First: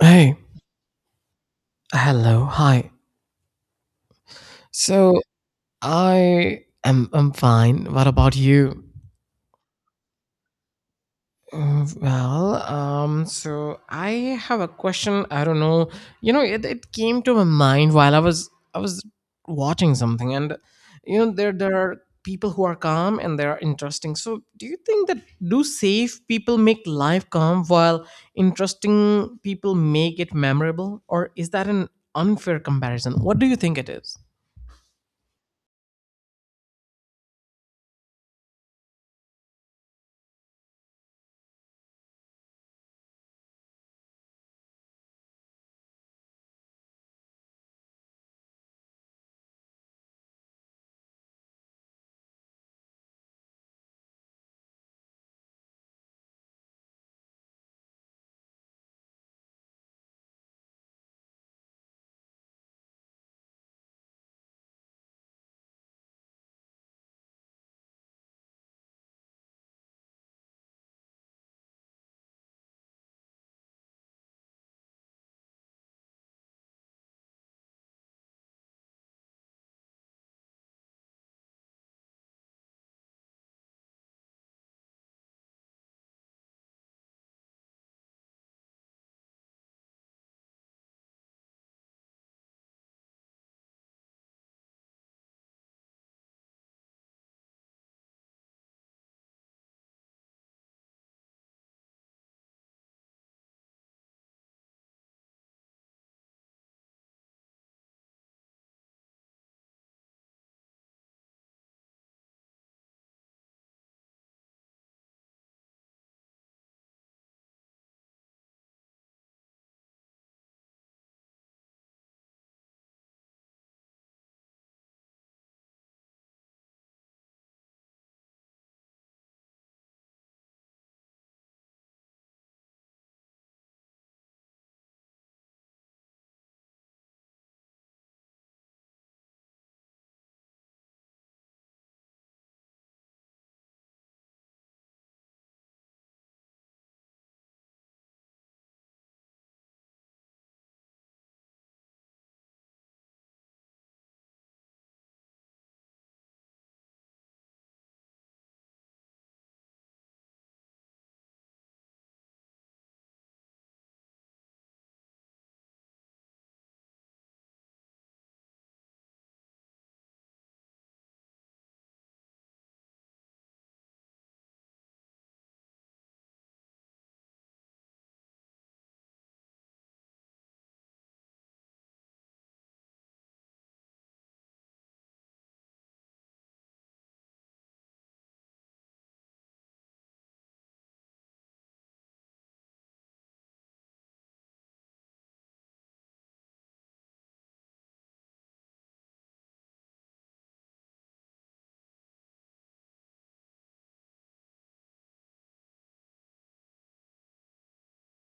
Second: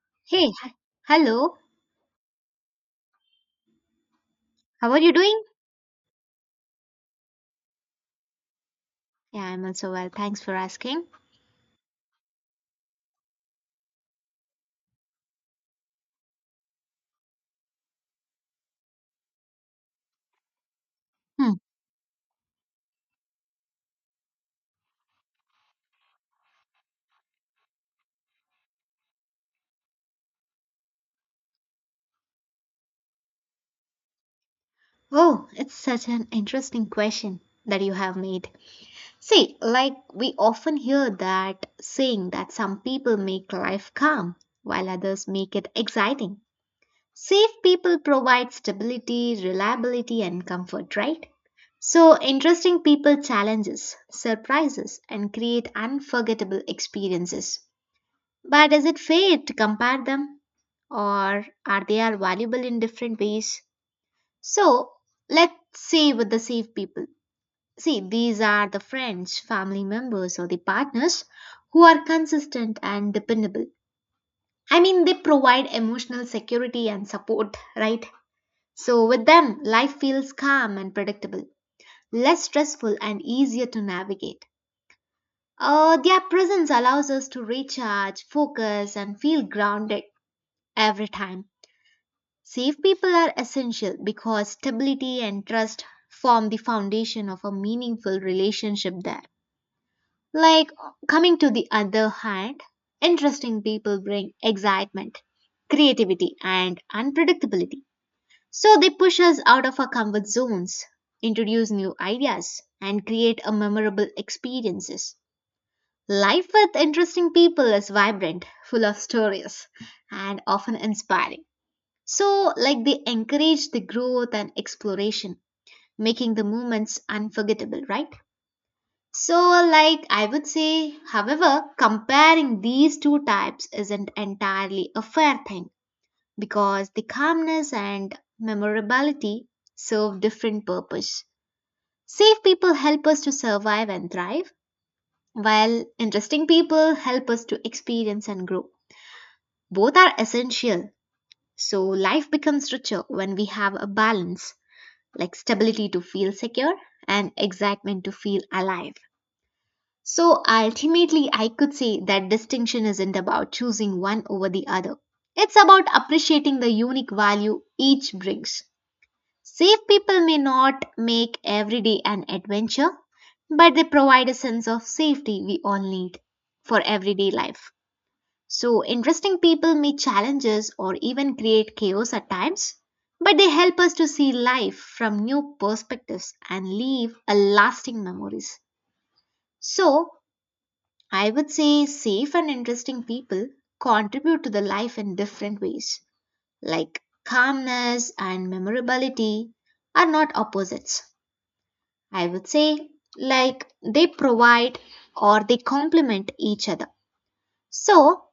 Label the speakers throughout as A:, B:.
A: Hey,
B: Hey, hello.
A: hello, hi.
B: How are you
A: So
B: doing?
A: I'm fine. What about you?
B: Yeah, I'm also well. Thanks for asking.
A: Well, so I have a question. I don't know. It came to my mind while I was watching something, and there
B: Hmm.
A: there are people who are calm and they are interesting. So, do you think that do safe people make life calm while interesting people make it memorable, or is that an unfair comparison? What do you think it is?
B: Oh, it's such an interesting question that you have made. See, like we often hear that saying that some people make life calm while others make it exciting. Safe people provide stability, reliability, and comfort, right? So, interesting people challenges, surprises, and create unforgettable experiences. But is it fair to compare them? Or are they are valuable in different ways? So let's say with the safe people. See, these are the friends, family members, or the partners who are consistent and dependable. I mean, they provide emotional security and support, right? So with them, life feels calm and predictable, less stressful and easier to navigate. Their presence allows us to recharge, focus, and feel grounded every time. Safe people are essential because stability and trust form the foundation of a meaningful relationship there. Like coming to the other hand, interesting people bring excitement, creativity, and unpredictability. So they push us out of our comfort zones, introduce new ideas, and create a memorable experiences. Life with interesting people is vibrant, full of stories, and often inspiring. So, like they encourage the growth and exploration, making the moments unforgettable, right? So, like I would say, however, comparing these two types isn't entirely a fair thing because the calmness and memorability serve different purpose. Safe people help us to survive and thrive, while interesting people help us to experience and grow. Both are essential, so life becomes richer when we have a balance. Like stability to feel secure and excitement to feel alive. So ultimately, I could say that distinction isn't about choosing one over the other. It's about appreciating the unique value each brings. Safe people may not make every day an adventure, but they provide a sense of safety we all need for everyday life. So, interesting people meet challenges or even create chaos at times, but they help us to see life from new perspectives and leave a lasting memories. So, I would say safe and interesting people contribute to the life in different ways. Like calmness and memorability are not opposites. I would say like they provide or they complement each other. So,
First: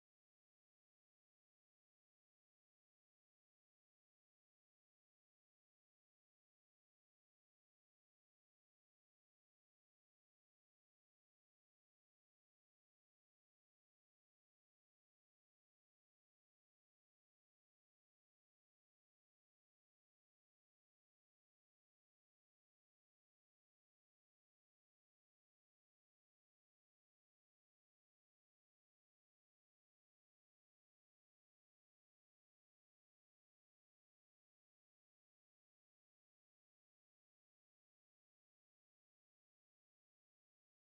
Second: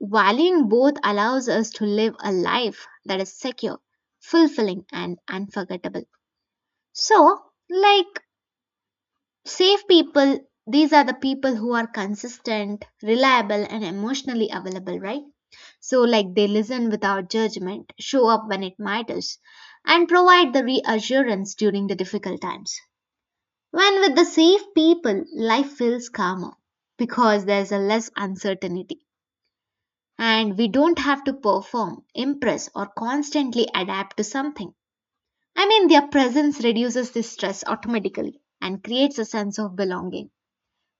B: valuing both allows us to live a life that is secure, fulfilling, and unforgettable. So, like safe people, these are the people who are consistent, reliable, and emotionally available, right? So, like they listen without judgment, show up when it matters, and provide the reassurance during the difficult times. When with the safe people, life feels calmer because there's a less uncertainty. And we don't have to perform, impress, or constantly adapt to something. I mean, their presence reduces the stress automatically and creates a sense of belonging.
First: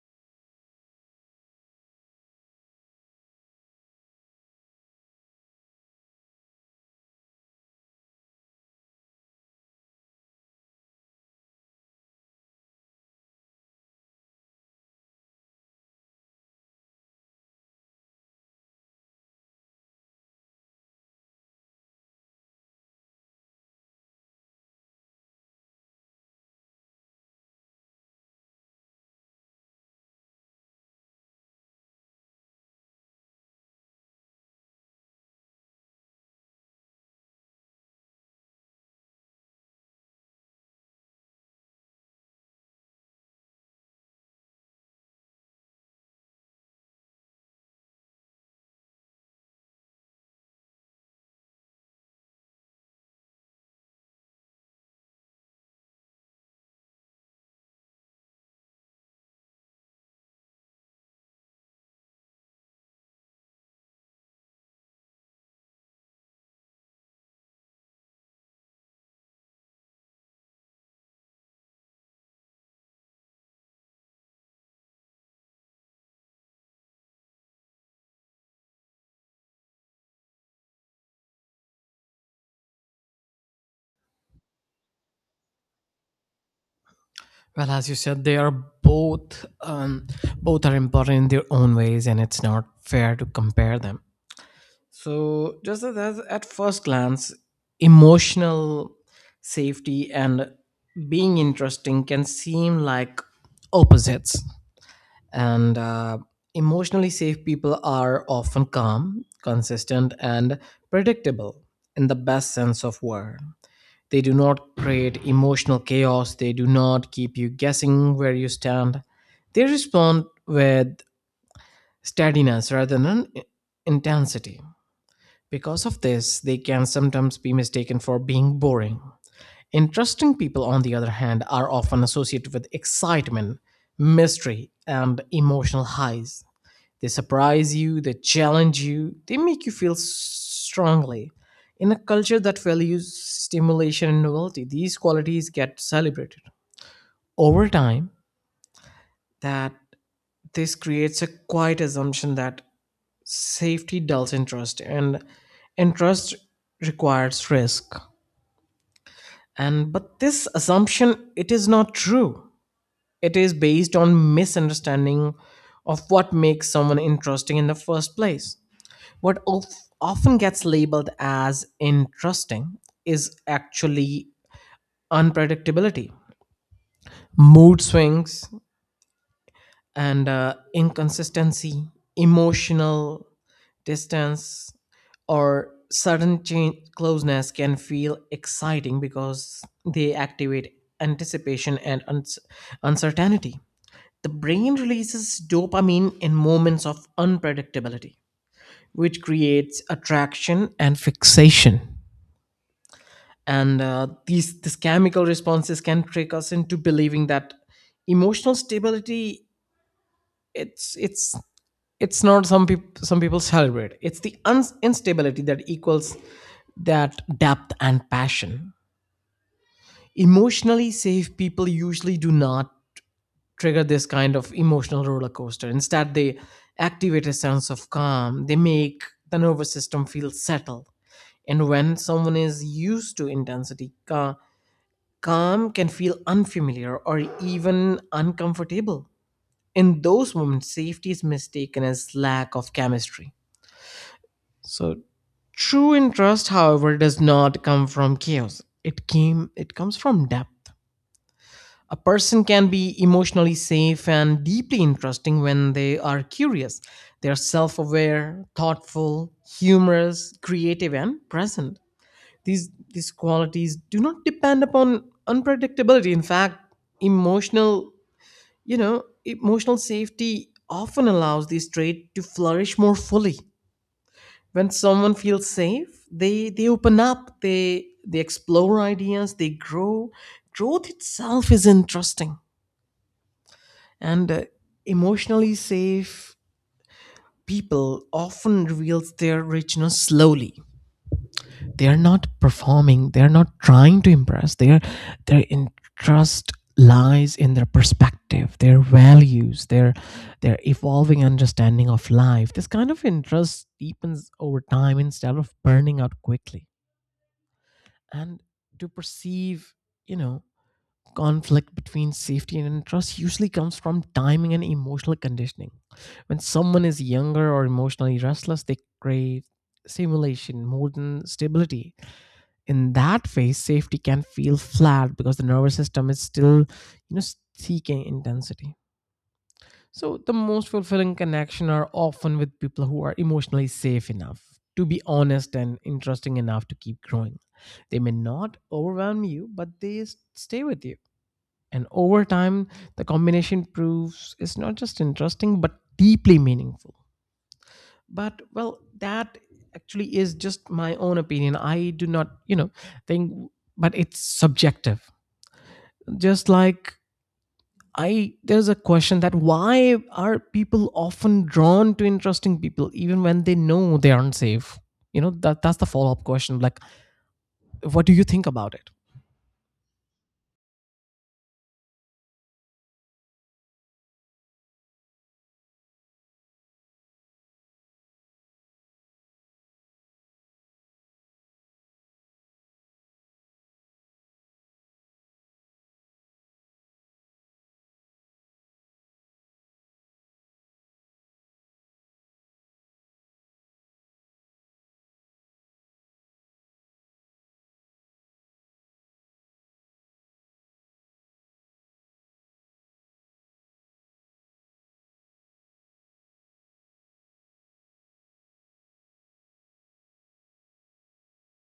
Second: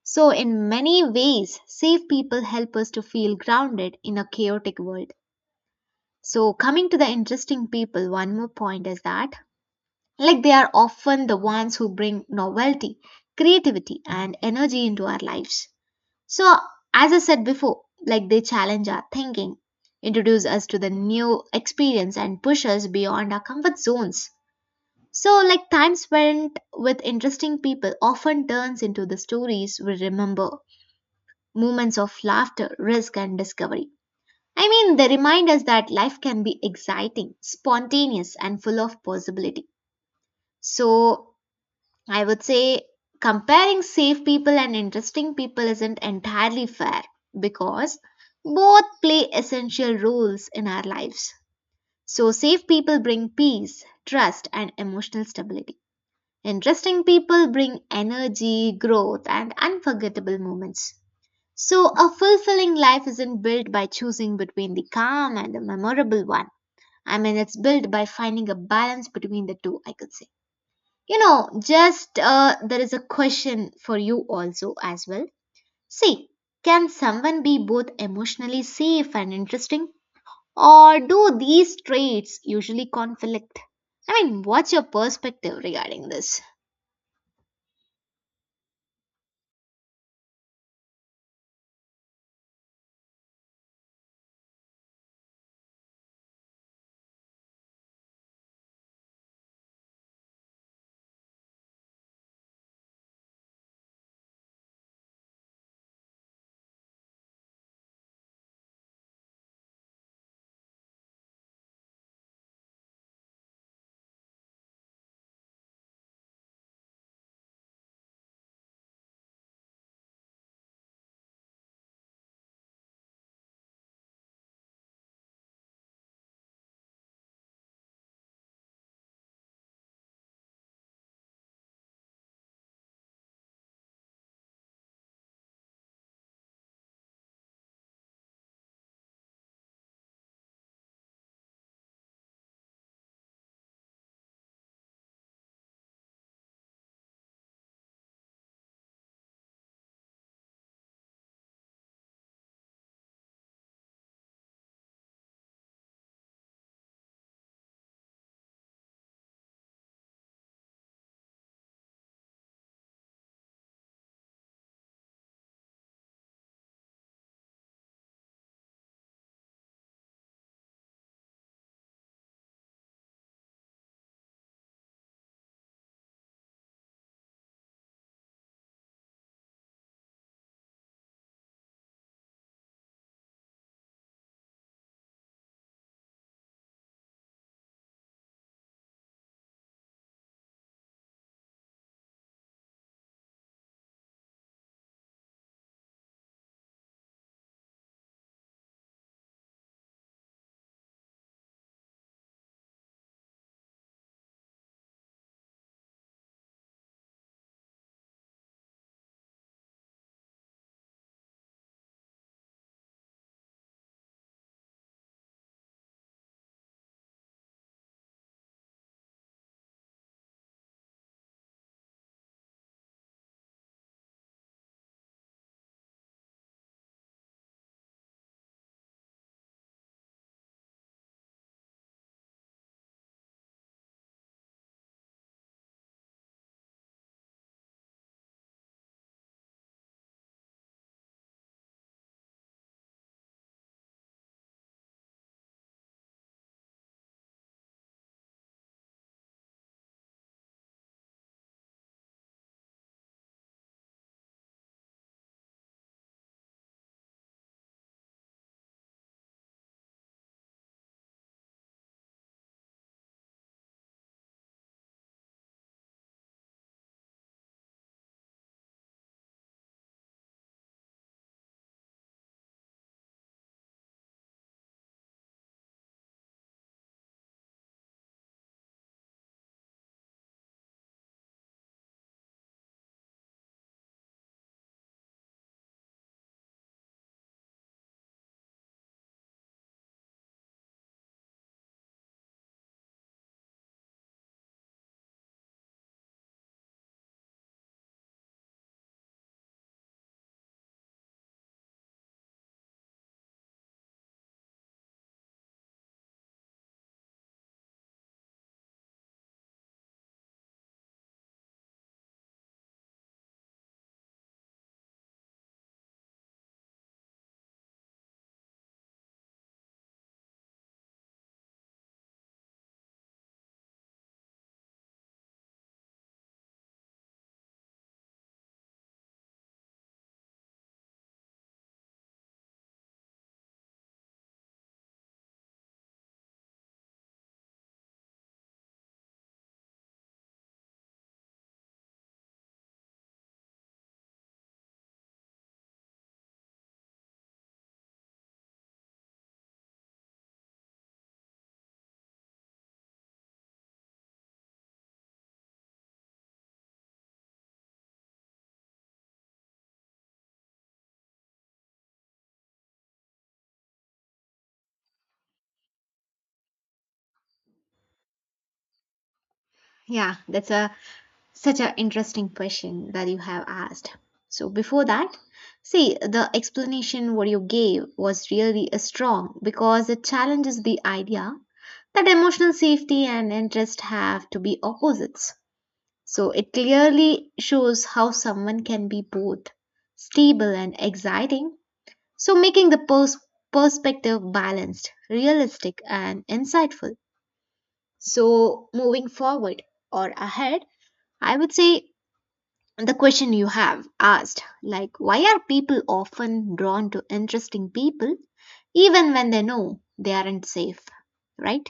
B: So, in many ways, safe people help us to feel grounded in a chaotic world. So, coming to the interesting people, one more point is that, like, they are often the ones who bring novelty, creativity, and energy into our lives. So, as I said before, like they challenge our thinking, introduce us to the new experience, and push us beyond our comfort zones. So, like time spent with interesting people often turns into the stories we remember, moments of laughter, risk, and discovery. I mean, they remind us that life can be exciting, spontaneous, and full of possibility. So, I would say comparing safe people and interesting people isn't entirely fair because both play essential roles in our lives. So, safe people bring peace, trust, and emotional stability. Interesting people bring energy, growth, and unforgettable moments. So, a fulfilling life isn't built by choosing between the calm and the memorable one. I mean, it's built by finding a balance between the two, I could say. You know, just there is a question for you also as well. See, can someone be both emotionally safe and interesting, or do these traits usually conflict? I mean, what's your perspective regarding this?
A: Well, as you said, they are both are important in their own ways, and it's not fair to compare them. So, just as at first glance, emotional safety and being interesting can seem like opposites. And emotionally safe people are often calm, consistent, and predictable in the best sense of word. They do not create emotional chaos. They do not keep you guessing where you stand. They respond with steadiness rather than intensity. Because of this, they can sometimes be mistaken for being boring. Interesting people, on the other hand, are often associated with excitement, mystery, and emotional highs. They surprise you, they challenge you, they make you feel strongly. In a culture that values stimulation and novelty, these qualities get celebrated. Over time, that this creates a quiet assumption that safety dulls interest and interest requires risk. And but this assumption it is not true. It is based on misunderstanding of what makes someone interesting in the first place. What often gets labeled as interesting is actually unpredictability, mood swings, and inconsistency. Emotional distance or sudden change closeness can feel exciting because they activate anticipation and uncertainty. The brain releases dopamine in moments of unpredictability, which creates attraction and fixation. And these chemical responses can trick us into believing that emotional stability it's it's it's not. Some people celebrate, it's the uns instability that equals that depth and passion. Emotionally safe people usually do not trigger this kind of emotional roller coaster. Instead, they activate a sense of calm. They make the nervous system feel settled, and when someone is used to intensity, calm can feel unfamiliar or even uncomfortable. In those moments, safety is mistaken as lack of chemistry. So true interest, however, does not come from chaos. It comes from depth. A person can be emotionally safe and deeply interesting when they are curious. They are self-aware, thoughtful, humorous, creative, and present. These qualities do not depend upon unpredictability. In fact, emotional emotional safety often allows this trait to flourish more fully. When someone feels safe, they open up, they explore ideas, they grow. Growth itself is interesting. And emotionally safe people often reveals their richness slowly. They're not performing, they're not trying to impress. Their interest lies in their perspective, their values, their evolving understanding of life. This kind of interest deepens over time instead of burning out quickly. And to perceive, you know conflict between safety and interest usually comes from timing and emotional conditioning. When someone is younger or emotionally restless, they crave stimulation more than stability. In that phase, safety can feel flat because the nervous system is still, you know seeking intensity. So the most fulfilling connection are often with people who are emotionally safe enough to be honest and interesting enough to keep growing. They may not overwhelm you, but they stay with you, and over time the combination proves it's not just interesting but deeply meaningful. But well, that actually is just my own opinion. I do not, think, but it's subjective. Just like, I there's a question that why are people often drawn to interesting people even when they know they aren't safe. That's the follow up question, like, what do you think about it?
B: Yeah, that's a Such an interesting question that you have asked. So, before that, see, the explanation what you gave was really strong because it challenges the idea that emotional safety and interest have to be opposites. So, it clearly shows how someone can be both stable and exciting. So, making the perspective balanced, realistic, and insightful. So, moving forward or ahead, I would say the question you have asked like why are people often drawn to interesting people even when they know they aren't safe, right?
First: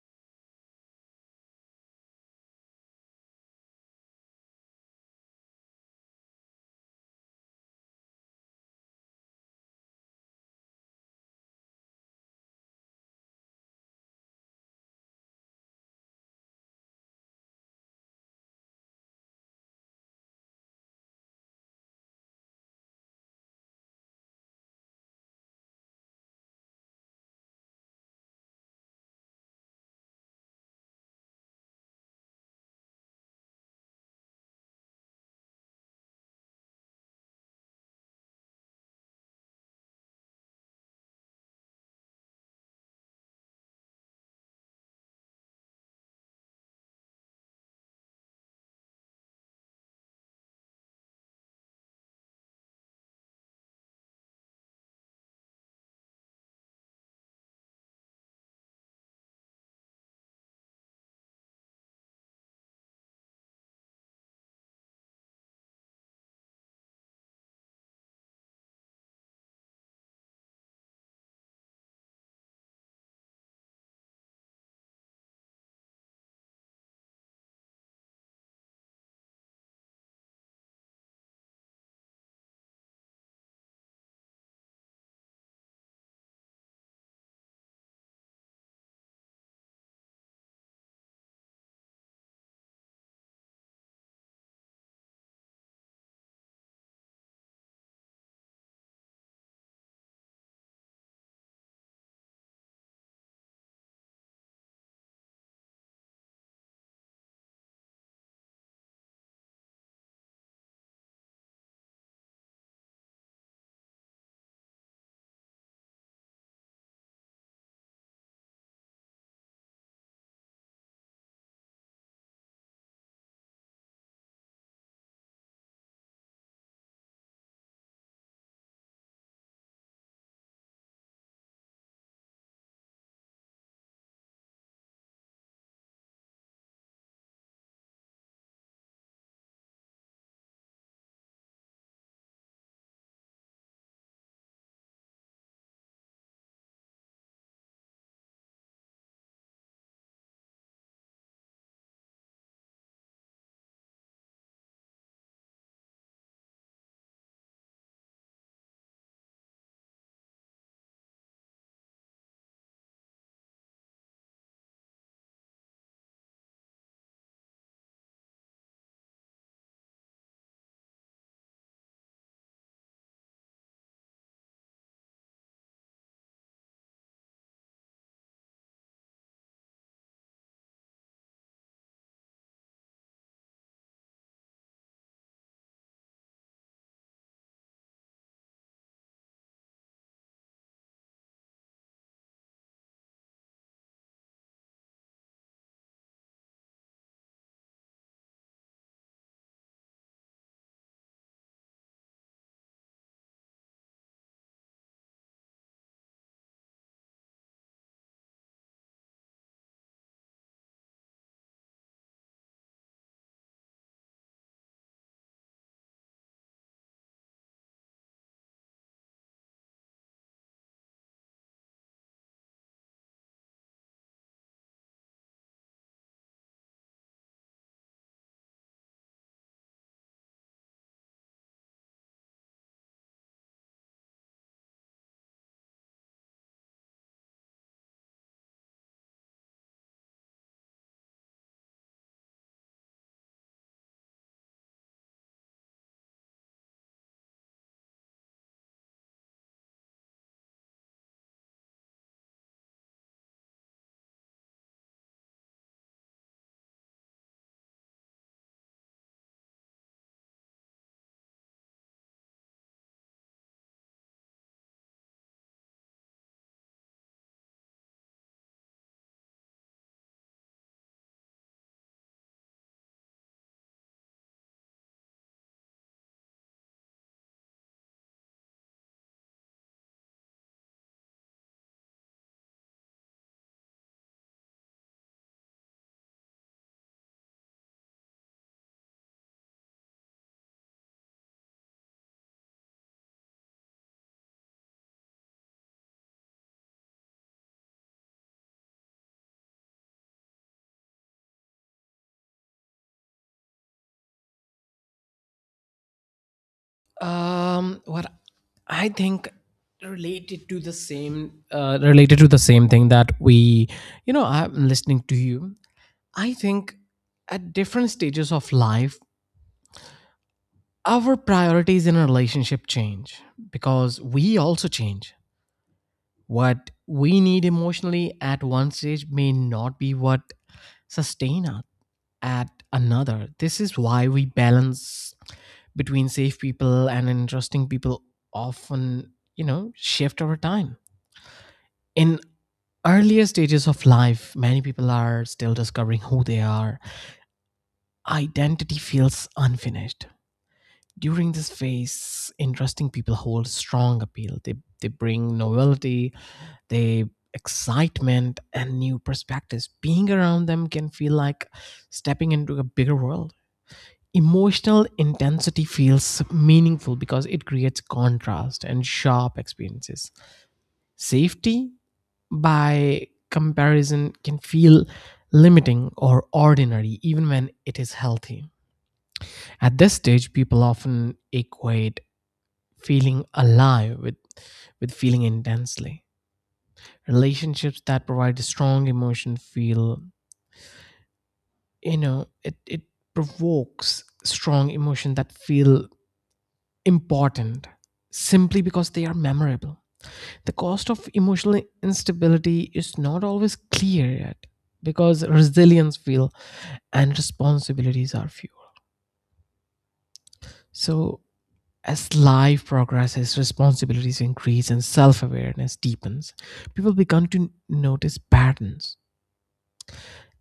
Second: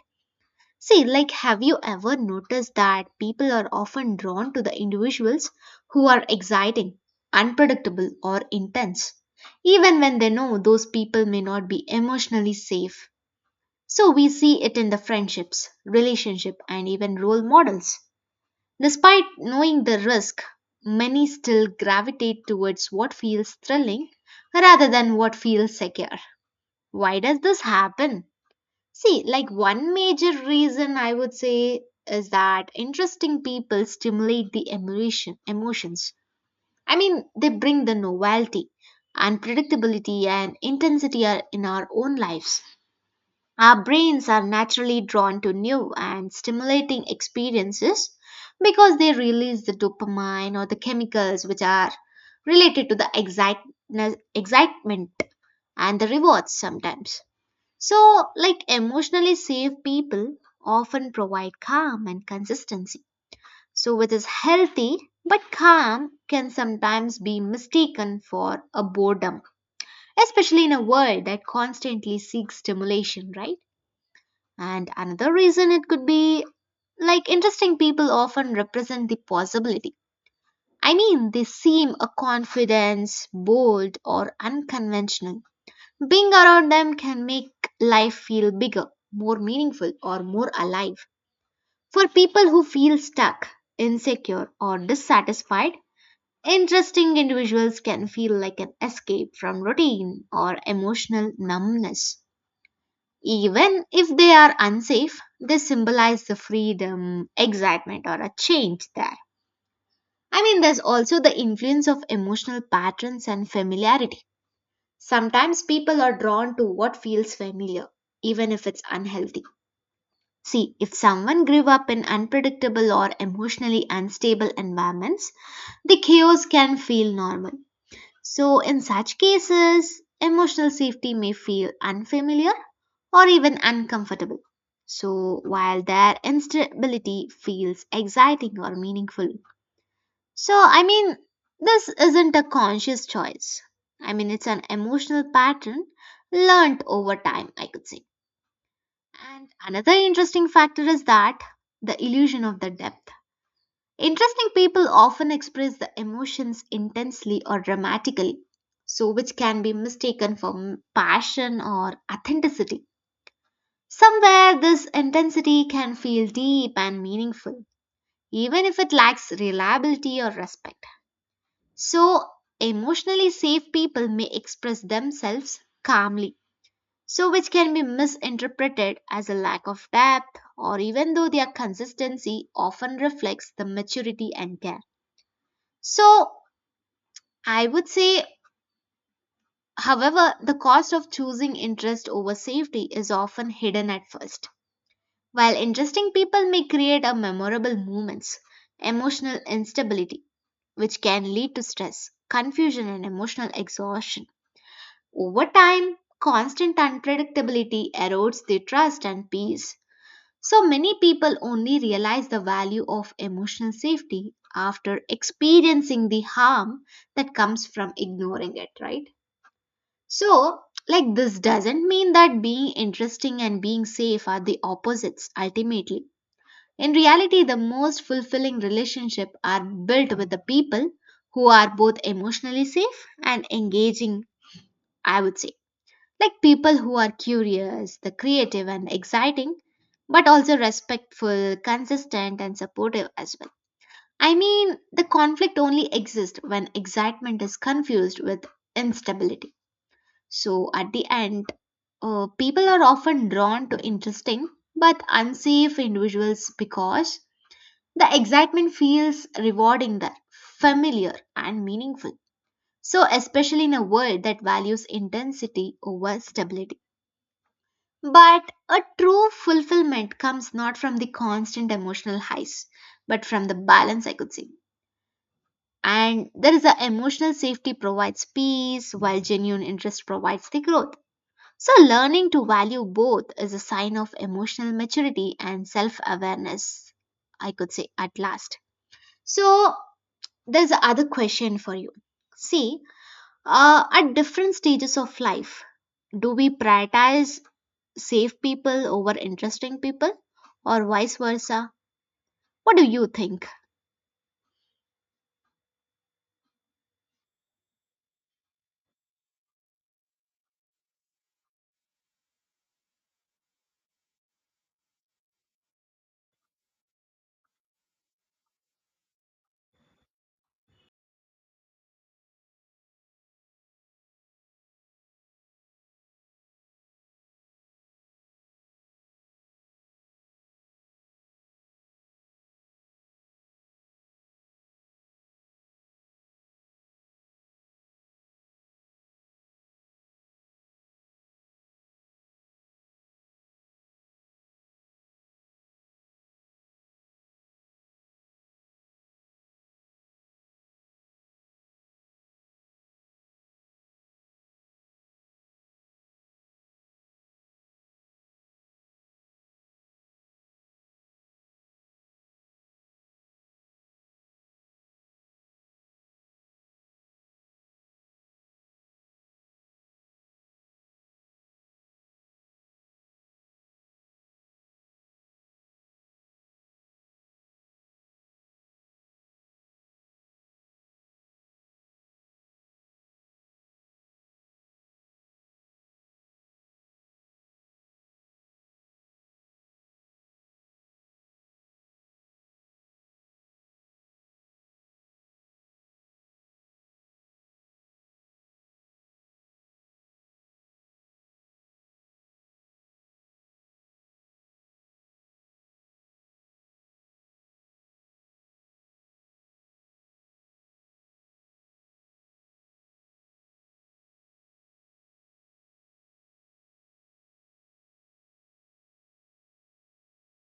B: See, like have you ever noticed that people are often drawn to the individuals who are exciting, unpredictable or intense even when they know those people may not be emotionally safe? So we see it in the friendships, relationship and even role models. Despite knowing the risk, many still gravitate towards what feels thrilling rather than what feels secure. Why does this happen? See, like one major reason I would say is that interesting people stimulate the emotion, emotions. I mean, they bring the novelty, unpredictability, and intensity are- in our own lives. Our brains are naturally drawn to new and stimulating experiences because they release the dopamine or the chemicals which are related to the excitement and the rewards sometimes. So, like emotionally safe people often provide calm and consistency. So, which is healthy but calm can sometimes be mistaken for a boredom, especially in a world that constantly seeks stimulation, right? And another reason it could be like interesting people often represent the possibility. I mean, they seem a confidence, bold, or unconventional. Being around them can make life feel bigger, more meaningful, or more alive. For people who feel stuck, insecure, or dissatisfied, interesting individuals can feel like an escape from routine or emotional numbness. Even if they are unsafe, they symbolize the freedom, excitement, or a change there. I mean, there's also the influence of emotional patterns and familiarity. Sometimes people are drawn to what feels familiar, even if it's unhealthy. See, if someone grew up in unpredictable or emotionally unstable environments, the chaos can feel normal. So, in such cases, emotional safety may feel unfamiliar or even uncomfortable. So, while their instability feels exciting or meaningful. So, I mean, this isn't a conscious choice. I mean, it's an emotional pattern learnt over time, I could say. And another interesting factor is that the illusion of the depth. Interesting people often express the emotions intensely or dramatically, so which can be mistaken for passion or authenticity. Somewhere this intensity can feel deep and meaningful, even if it lacks reliability or respect. So, emotionally safe people may express themselves calmly, so which can be misinterpreted as a lack of depth, or even though their consistency often reflects the maturity and care. So, I would say, however, the cost of choosing interest over safety is often hidden at first. While interesting people may create a memorable moments, emotional instability, which can lead to stress, confusion, and emotional exhaustion. Over time, constant unpredictability erodes the trust and peace. So many people only realize the value of emotional safety after experiencing the harm that comes from ignoring it, right? So, like, this doesn't mean that being interesting and being safe are the opposites ultimately in reality, the most fulfilling relationships are built with the people who are both emotionally safe and engaging, I would say. Like people who are curious, the creative and exciting, but also respectful, consistent and supportive as well. I mean, the conflict only exists when excitement is confused with instability. So at the end, people are often drawn to interesting but unsafe individuals because the excitement feels rewarding there, familiar and meaningful. So, especially in a world that values intensity over stability. But a true fulfillment comes not from the constant emotional highs, but from the balance, I could say. And there is a emotional safety provides peace, while genuine interest provides the growth. So, learning to value both is a sign of emotional maturity and self awareness, I could say, at last. So, there's other question for you. See, at different stages of life, do we prioritize safe people over interesting people, or vice versa? What do you think?
A: What I think, related to the same thing that we I'm listening to you. I think at different stages of life our priorities in a relationship change because we also change. What we need emotionally at one stage may not be what sustain us at another. This is why we balance between safe people and interesting people, often, shift over time. In earlier stages of life, many people are still discovering who they are. Identity feels unfinished. During this phase, interesting people hold strong appeal. They bring novelty, they excitement, and new perspectives. Being around them can feel like stepping into a bigger world. Emotional intensity feels meaningful because it creates contrast and sharp experiences. Safety, by comparison, can feel limiting or ordinary even when it is healthy. At this stage, people often equate feeling alive with feeling intensely. Relationships that provide strong emotion feel, you know, it provokes strong emotion that feel important simply because they are memorable. The cost of emotional instability is not always clear yet because resilience feel and responsibilities are few. So as life progresses, responsibilities increase and self-awareness deepens. People begin to notice patterns,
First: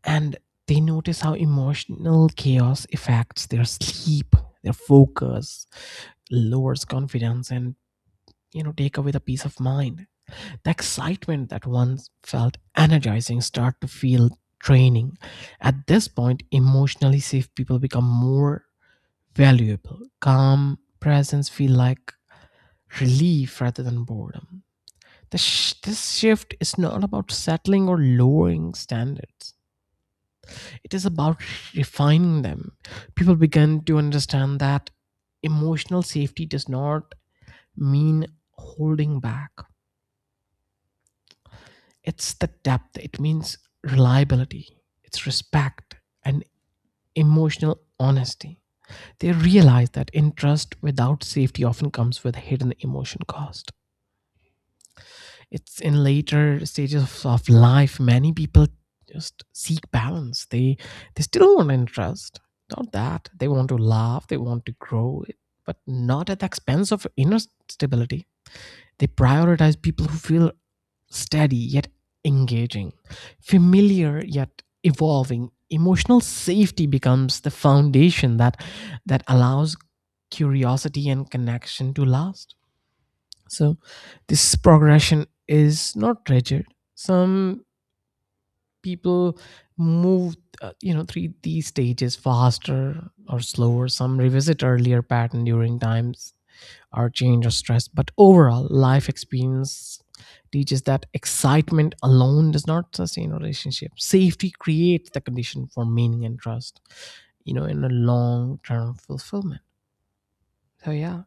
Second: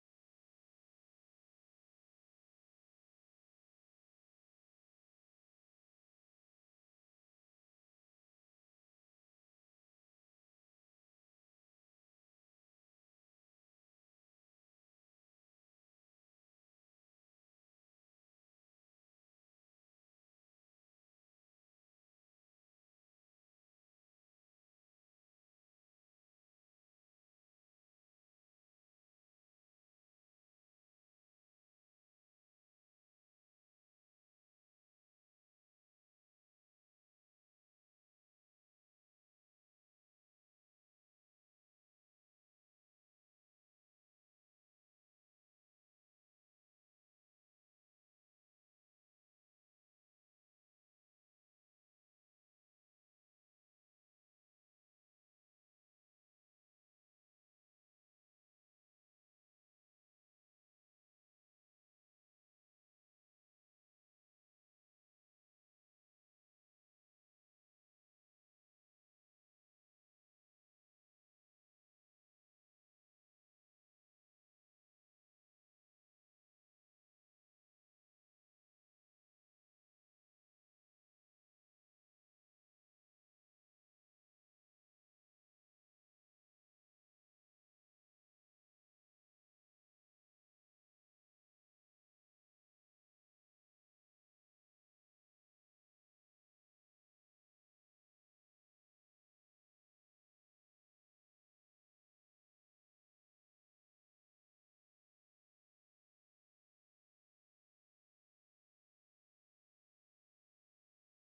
A: and they notice how emotional chaos affects their sleep, their focus, lowers confidence and, take away the peace of mind. The excitement that once felt energizing start to feel draining. At this point, emotionally safe people become more valuable. Calm presence feel like relief rather than boredom. This shift is not about settling or lowering standards. It is about refining them. People begin to understand that emotional safety does not mean holding back. It's the depth, it means reliability, it's respect, and emotional honesty. They realize that interest without safety often comes with hidden emotion cost. It's in later stages of life, many people just seek balance. They still want interest. Not that. They want to laugh, they want to grow, but not at the expense of inner stability. They prioritize people who feel steady yet engaging, familiar yet evolving. Emotional safety becomes the foundation that allows curiosity and connection to last. So this progression is not rigid. Some people move, three these stages faster or slower. Some revisit earlier pattern during times or change or stress. But overall, life experience teaches that excitement alone does not sustain a relationship. Safety creates the condition for meaning and trust, in a long term fulfillment. So, yeah,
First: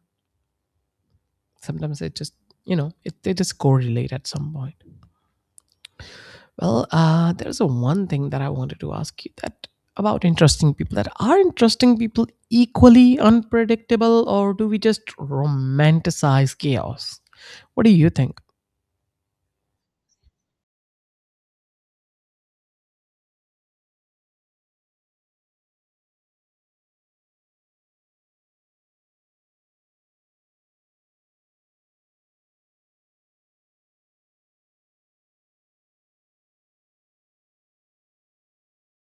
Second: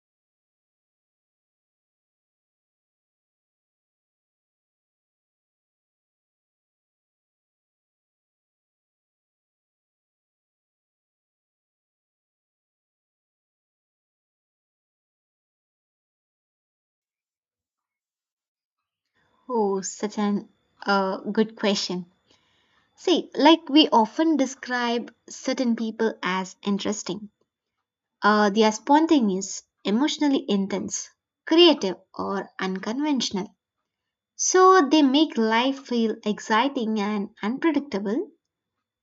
A: sometimes it just, they just correlate at some point. Well, there's a one thing that I wanted to ask you, that about interesting people, that are interesting people equally unpredictable or do we just romanticize chaos? What do you think?
B: Oh, such an good question. See, like we often describe certain people as interesting. They are spontaneous, emotionally intense, creative, or unconventional. So they make life feel exciting and unpredictable.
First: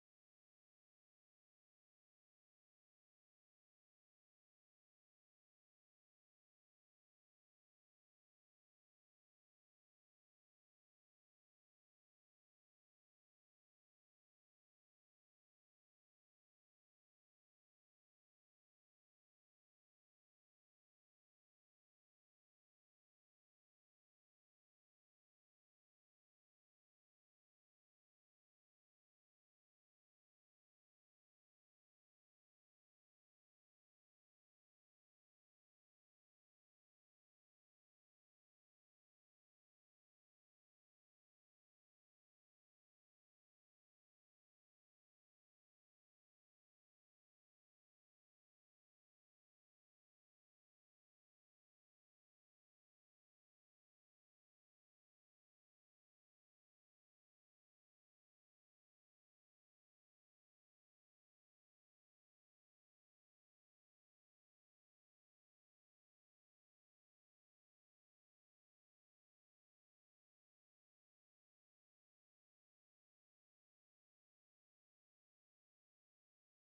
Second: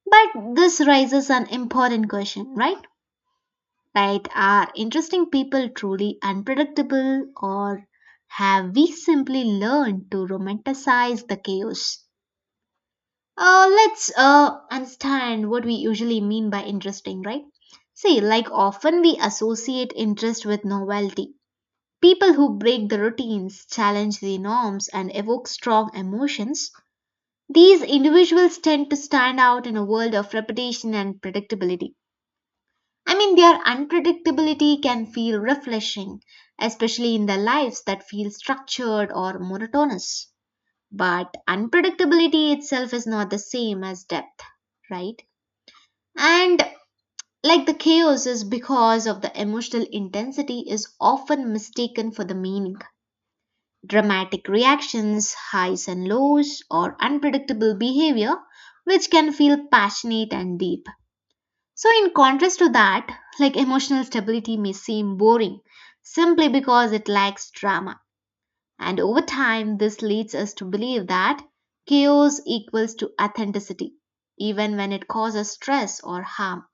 B: But this raises an important question, right? Like, are interesting people truly unpredictable, or have we simply learned to romanticize the chaos? Let's understand what we usually mean by interesting, right? See, like, often we associate interest with novelty. People who break the routines, challenge the norms, and evoke strong emotions. These individuals tend to stand out in a world of repetition and predictability. I mean, their unpredictability can feel refreshing, especially in their lives that feel structured or monotonous. But unpredictability itself is not the same as depth, right? And like the chaos is because of the emotional intensity is often mistaken for the meaning. Dramatic reactions, highs and lows, or unpredictable behavior, which can feel passionate and deep. So, in contrast to that, like emotional stability may seem boring simply because it lacks drama. And over time, this leads us to believe that chaos equals to authenticity, even when it causes stress or harm.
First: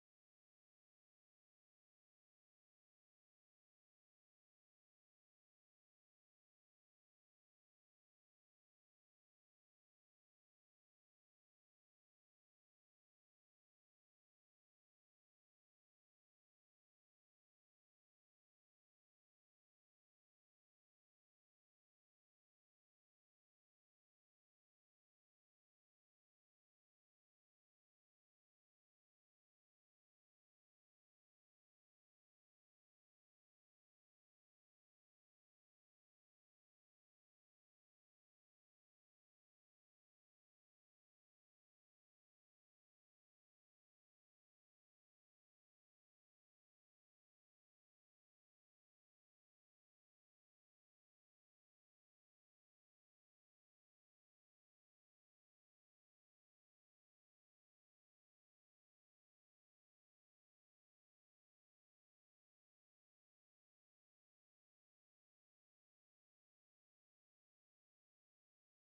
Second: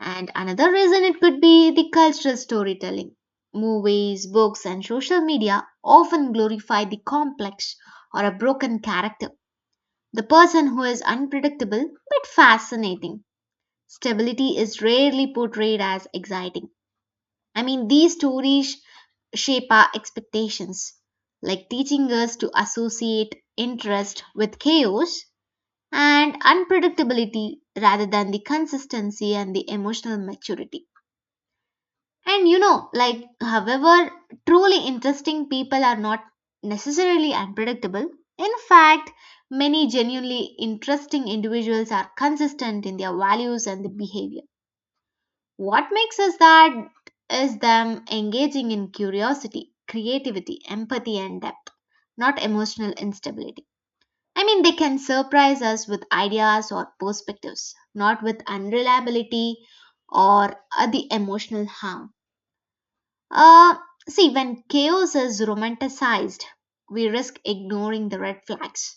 B: And another reason it could be the cultural storytelling. Movies, books, and social media often glorify the complex or a broken character, the person who is unpredictable but fascinating. Stability is rarely portrayed as exciting. I mean, these stories shape our expectations, like teaching us to associate interest with chaos and unpredictability rather than the consistency and the emotional maturity. And you know, like, however, truly interesting people are not necessarily unpredictable. In fact, many genuinely interesting individuals are consistent in their values and the behavior. What makes us that is them engaging in curiosity, creativity, empathy, and depth, not emotional instability. I mean, they can surprise us with ideas or perspectives, not with unreliability or the emotional harm. Uh, see, when chaos is romanticized, we risk ignoring the red flags.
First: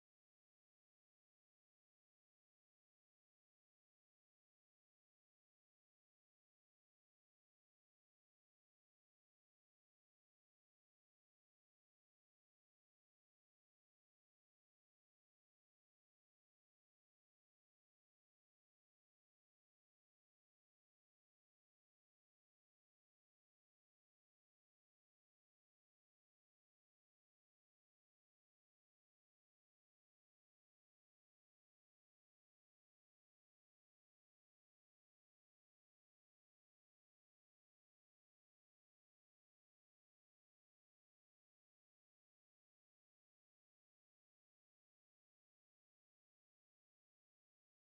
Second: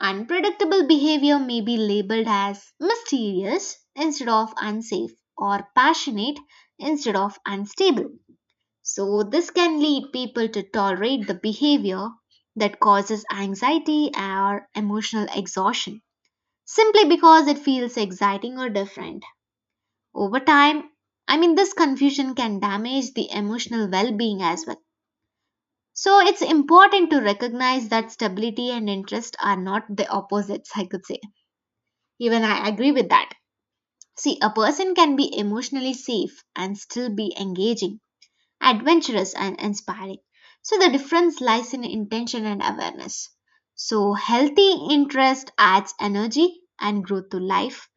B: Unpredictable behavior may be labeled as mysterious instead of unsafe or passionate instead of unstable. So, this can lead people to tolerate the behavior that causes anxiety or emotional exhaustion simply because it feels exciting or different. Over time, I mean, this confusion can damage the emotional well being as well. So, it's important to recognize that stability and interest are not the opposites, I could say. Even I agree with that. See, a person can be emotionally safe and still be engaging, adventurous, and inspiring. So, the difference lies in intention and awareness. So, healthy interest adds energy and growth to life,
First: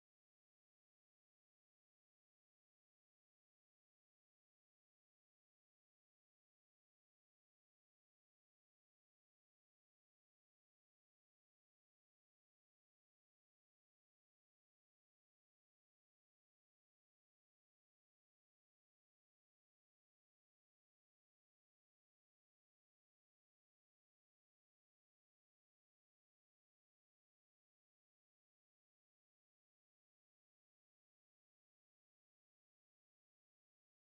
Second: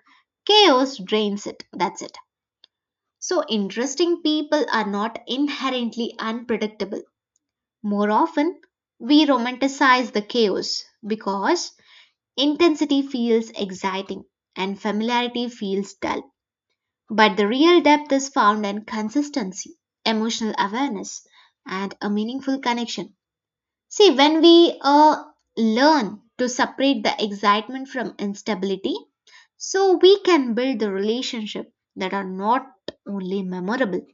B: chaos drains it. That's it. So, interesting people are not inherently unpredictable. More often, we romanticize the chaos because intensity feels exciting and familiarity feels dull. But the real depth is found in consistency, emotional awareness, and a meaningful connection. See, when we learn to separate the excitement from instability, so we can build the relationship that are not only memorable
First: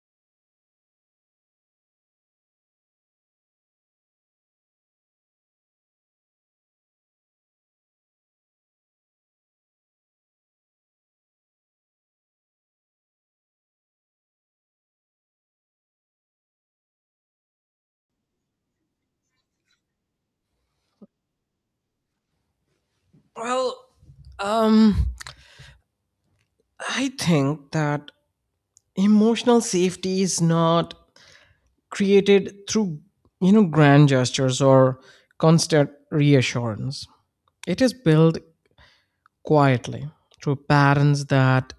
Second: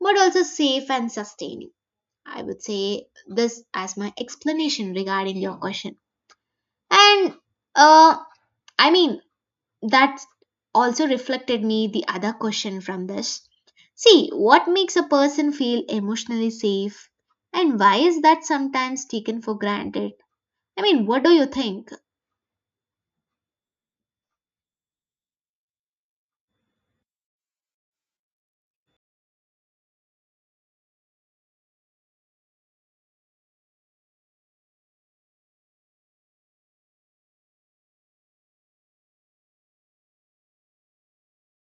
B: but also safe and sustaining. I would say this as my explanation regarding your question. And uh, I mean, that also reflected me the other question from this. See, what makes a person feel emotionally safe and why is that sometimes taken for granted? I mean, what do you think?
A: Well, um, I think that emotional safety is not created through, grand gestures or constant reassurance. It is built quietly through patterns that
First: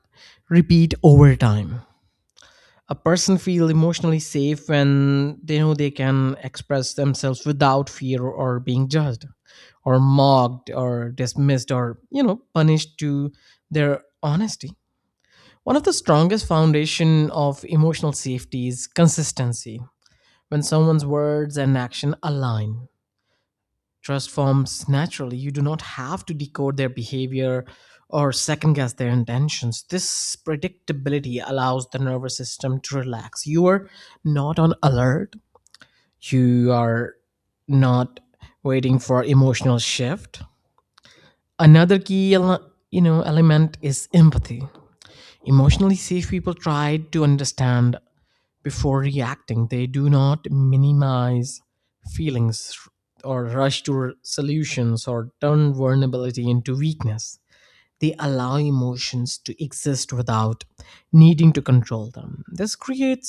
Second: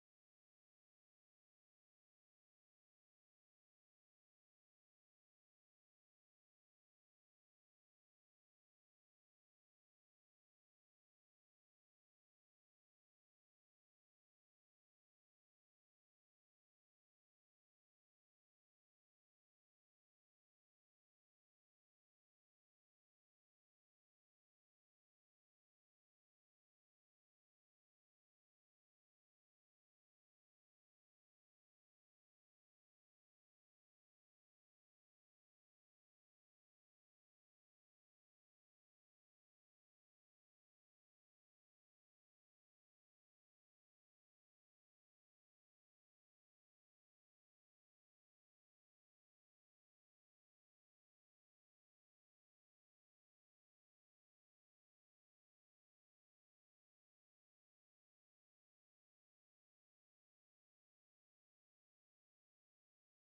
A: repeat over time. A person feels emotionally safe when they know they can express themselves without fear or being judged or mocked or dismissed or, punished to their honesty. One of the strongest foundation of emotional safety is consistency. When someone's words and action align, trust forms naturally. You do not have to decode their behavior or second guess their intentions. This predictability allows the nervous system to relax. You are not on alert. You are not waiting for emotional shift. Another key element is empathy. Emotionally safe people try to understand. Before reacting, they do not minimize feelings or rush to solutions or turn vulnerability into weakness. They allow emotions to exist without needing to control them. This creates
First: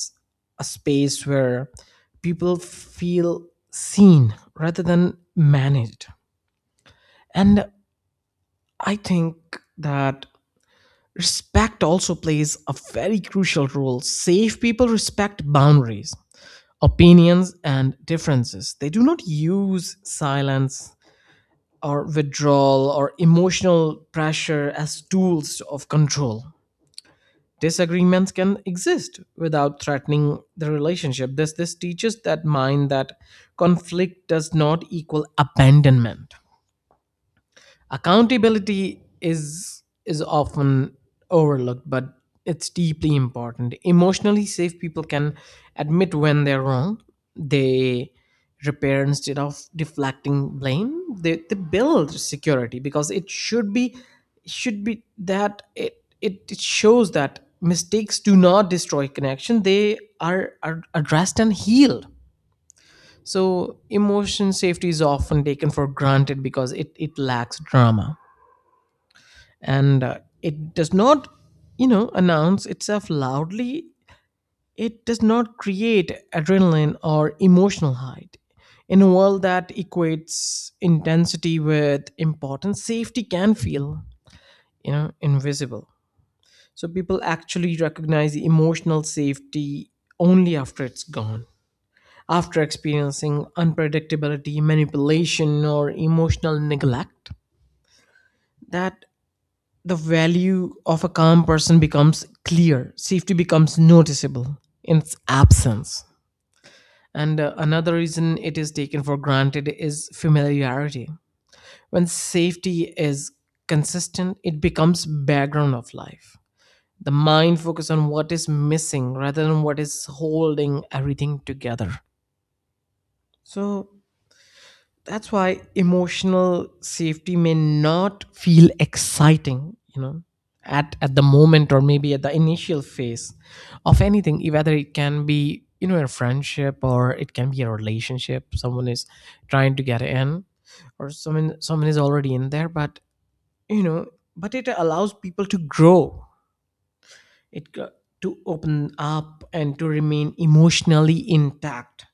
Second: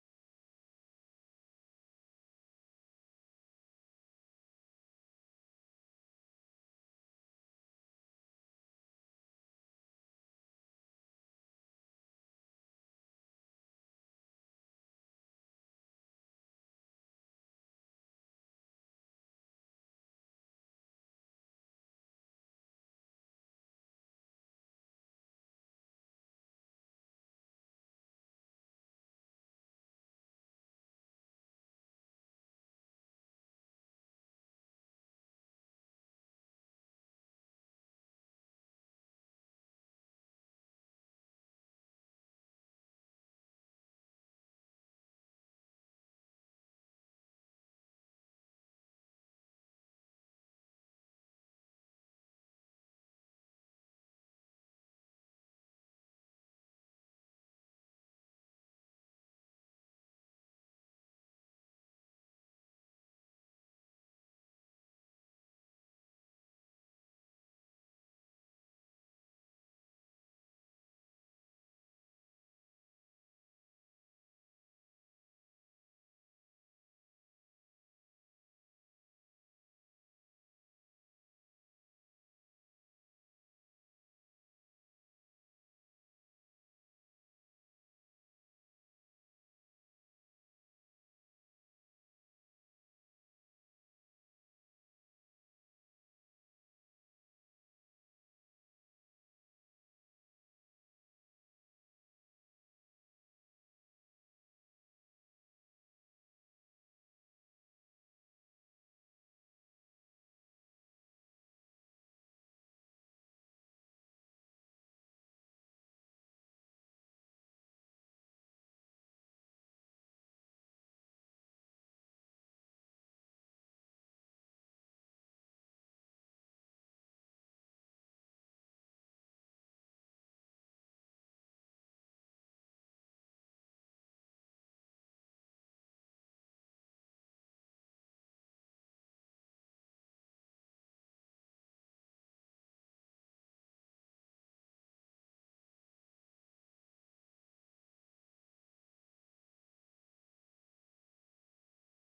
A: a space where people feel seen rather than managed. And I think that respect also plays a very crucial role. Safe people respect boundaries, opinions and differences. They do not use silence or withdrawal or emotional pressure as tools of control. Disagreements can exist without threatening the relationship. This teaches that mind that conflict does not equal abandonment. Accountability is often overlooked, but it's deeply important. Emotionally safe people can admit when they're wrong. They repair instead of deflecting blame. They build security because it should be that it it shows that mistakes do not destroy connection. They are addressed and healed. So emotion safety is often taken for granted because it lacks drama, and it does not, announce itself loudly. It does not create adrenaline or emotional height. In a world that equates intensity with importance, safety can feel, invisible. So people actually recognize the emotional safety only after it's gone. After experiencing unpredictability, manipulation, or emotional neglect, that the value of a calm person becomes clear. Safety becomes noticeable in its absence. And another reason it is taken for granted is familiarity. When safety is consistent, it becomes background of life. The mind focuses on what is missing rather than what is holding everything together. So that's why emotional safety may not feel exciting, at the moment, or maybe at the initial phase of anything, e, whether it can be, a friendship or it can be a relationship. Someone is trying to get in, or someone is already in there, but, you know, but it allows people to grow, it go- to open up and to remain emotionally intact.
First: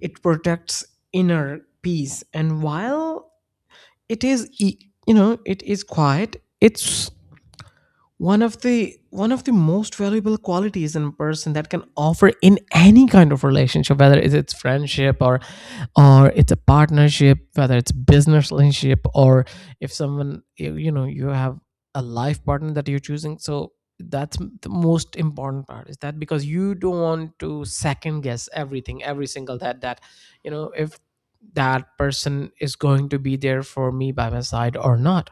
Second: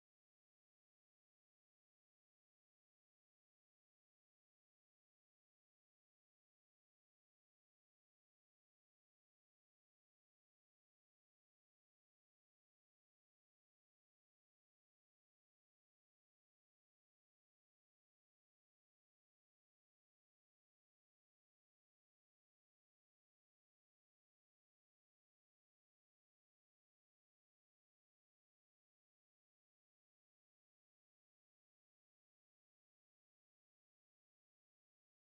A: It protects inner peace, and while it is it is quiet, it's one of the most valuable qualities in a person that can offer in any kind of relationship, whether it's friendship, or it's a partnership, whether it's business relationship, or if someone you have a life partner that you're choosing. So that's the most important part is that, because you don't want to second guess everything, every single that, if that person is going to be there for me by my side or not.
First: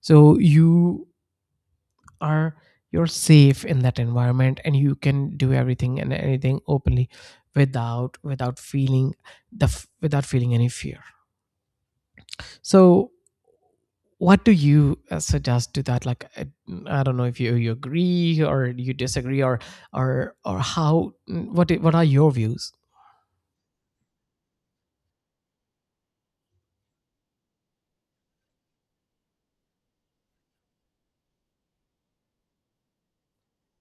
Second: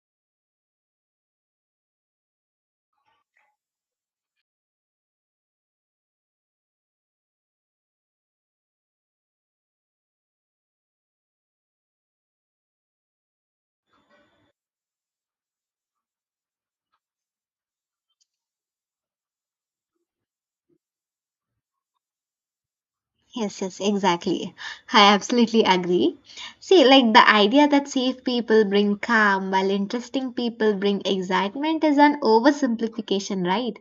A: So you are, you're safe in that environment, and you can do everything and anything openly without feeling without feeling any fear. So what do you, suggest to that? Like, I don't know if you, you agree or you disagree, or how, what what are your views?
B: Yes, yes, exactly. I absolutely agree. See, like the idea that safe people bring calm while interesting people bring excitement is an oversimplification, right?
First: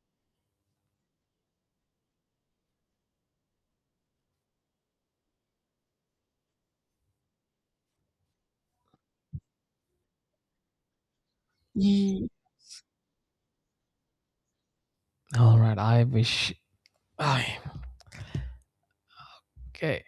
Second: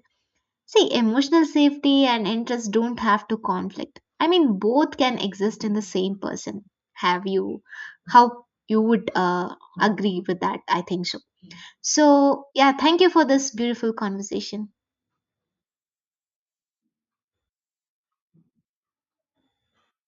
B: See, emotional safety and interest don't have to conflict. I mean, both can exist in the same person. Have you? How you would agree with that? I think so.
A: Ye-
B: So, yeah, thank you for this beautiful conversation.
A: all right. I wish. I... okay.